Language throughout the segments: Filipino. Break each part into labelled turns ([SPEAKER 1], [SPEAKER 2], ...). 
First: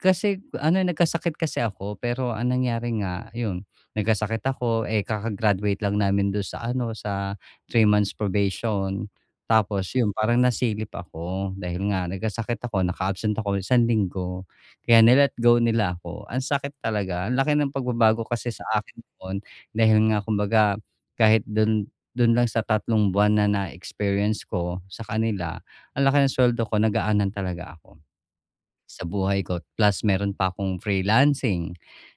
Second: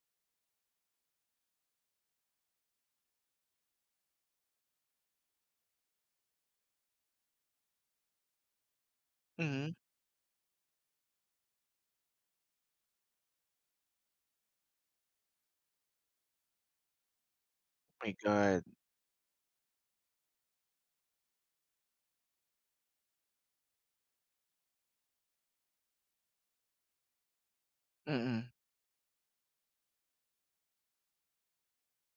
[SPEAKER 1] Kasi ano, eh, nagkasakit kasi ako, pero ang nangyari nga, yun nagkasakit ako, eh, kaka-graduate lang namin do'n sa ano, sa 3 months probation.
[SPEAKER 2] Hmm.
[SPEAKER 1] Tapos yun, parang nasilip ako dahil nga nagkasakit ako, naka-absent ako ng isang linggo, kaya ni-let go nila ako. Ang sakit talaga. Ang laki ng
[SPEAKER 2] My
[SPEAKER 1] pagbabago kasi
[SPEAKER 2] god.
[SPEAKER 1] sa akin noon, dahil nga kumbaga kahit dun dun lang sa tatlong buwan na na-experience ko sa kanila, ang laki ng suweldo ko, nagaanan talaga ako,
[SPEAKER 2] Mm.
[SPEAKER 1] sa buhay ko plus meron pa akong freelancing,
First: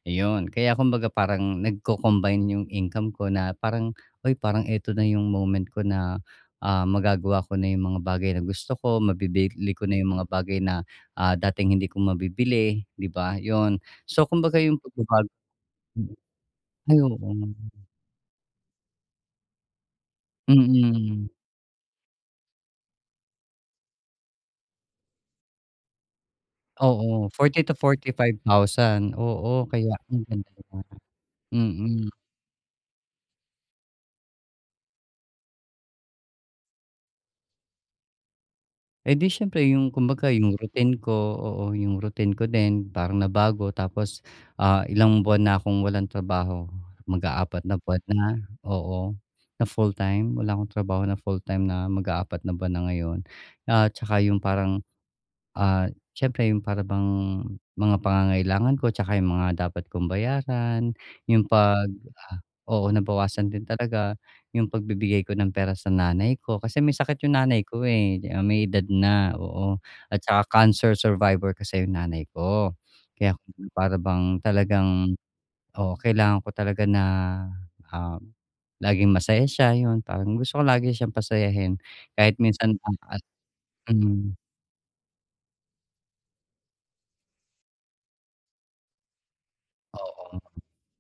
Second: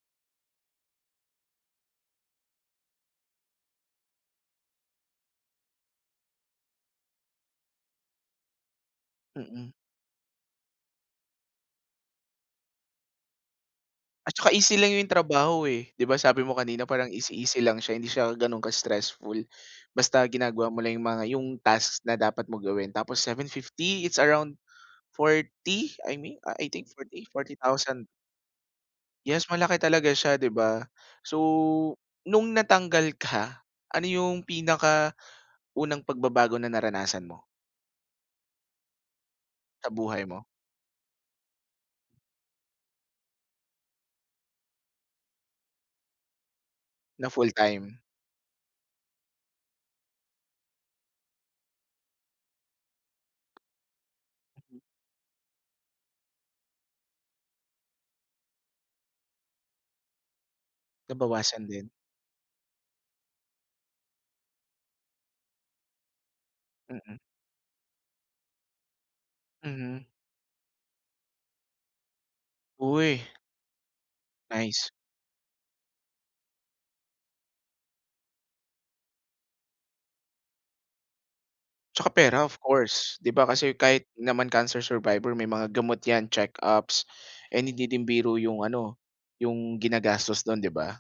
[SPEAKER 1] iyon. Kaya kumbaga parang nagco-combine yung income ko na parang, "Uy, parang eto na yung moment ko na, ah, magagawa ko na yung mga bagay na gusto ko,
[SPEAKER 2] Mm.
[SPEAKER 1] mabibili ko na yung mga bagay na, ah, dating hindi ko mabibili," 'di ba? 'Yon, so
[SPEAKER 2] At 'tsaka
[SPEAKER 1] kumbaga
[SPEAKER 2] easy
[SPEAKER 1] yung
[SPEAKER 2] lang yung
[SPEAKER 1] pagbabago
[SPEAKER 2] trabaho, eh. 'Di
[SPEAKER 1] M
[SPEAKER 2] ba sabi mo kanina
[SPEAKER 1] ay,
[SPEAKER 2] parang
[SPEAKER 1] oo.
[SPEAKER 2] easy, easy lang siya, hindi siya gano'ng ka-stressful. Basta ginagawa mo lang yung mga
[SPEAKER 1] Mm.
[SPEAKER 2] yung task na dapat mong gawin. Tapos 750, it's around 40? I mean, I think 40,
[SPEAKER 1] Oo,
[SPEAKER 2] forty
[SPEAKER 1] 40 to
[SPEAKER 2] thousand.
[SPEAKER 1] 45 thousand.
[SPEAKER 2] Yes,
[SPEAKER 1] Oo,
[SPEAKER 2] malaki
[SPEAKER 1] kaya
[SPEAKER 2] talaga siya, 'di
[SPEAKER 1] [unintelligible]
[SPEAKER 2] ba? So,
[SPEAKER 1] mm.
[SPEAKER 2] nung natanggal ka, ano yung pinakaunang pagbabago na naranasan mo?
[SPEAKER 1] Edi siyempre,
[SPEAKER 2] Sa
[SPEAKER 1] yung
[SPEAKER 2] buhay
[SPEAKER 1] kumbaga
[SPEAKER 2] mo?
[SPEAKER 1] yung routine ko, oo. Yung routine ko din, parang nabago. Tapos, ah, ilang buwan na akong walang trabaho.
[SPEAKER 2] Na full
[SPEAKER 1] Mag-aapat na
[SPEAKER 2] time?
[SPEAKER 1] buwan na oo, na full-time? Wala akong trabaho na full-time na mag-aapat na buwan na ngayon. At 'tsaka yung parang, ah, siyempre, yung para bang mga pangangailangan ko 'tsaka yung mga dapat kong bayaran, yung
[SPEAKER 2] Nabawasan din.
[SPEAKER 1] pag oo, nabawasan din talaga, yung pagbibigay ko ng pera sa nanay ko. Kasi may
[SPEAKER 2] Mm.
[SPEAKER 1] sakit yung nanay ko, eh. Ah, may edad na, oo.
[SPEAKER 2] Mhm.
[SPEAKER 1] At tsaka cancer survivor kasi yung nanay ko.
[SPEAKER 2] Uy.
[SPEAKER 1] Kaya para bang
[SPEAKER 2] Nice.
[SPEAKER 1] talagang oo, kailangan ko talaga na, um, laging masaya siya. 'Yon, parang gusto ko lagi siyang pasayahin
[SPEAKER 2] 'Tsaka pera,
[SPEAKER 1] kahit
[SPEAKER 2] of
[SPEAKER 1] minsan lang
[SPEAKER 2] course.
[SPEAKER 1] at
[SPEAKER 2] 'Di ba, kasi kahit
[SPEAKER 1] hmm.
[SPEAKER 2] naman cancer survivor, may mga gamot 'yan, check-ups, and hindi rin biro yung ano, yung
[SPEAKER 1] Oo.
[SPEAKER 2] ginagastos 'don, 'di ba?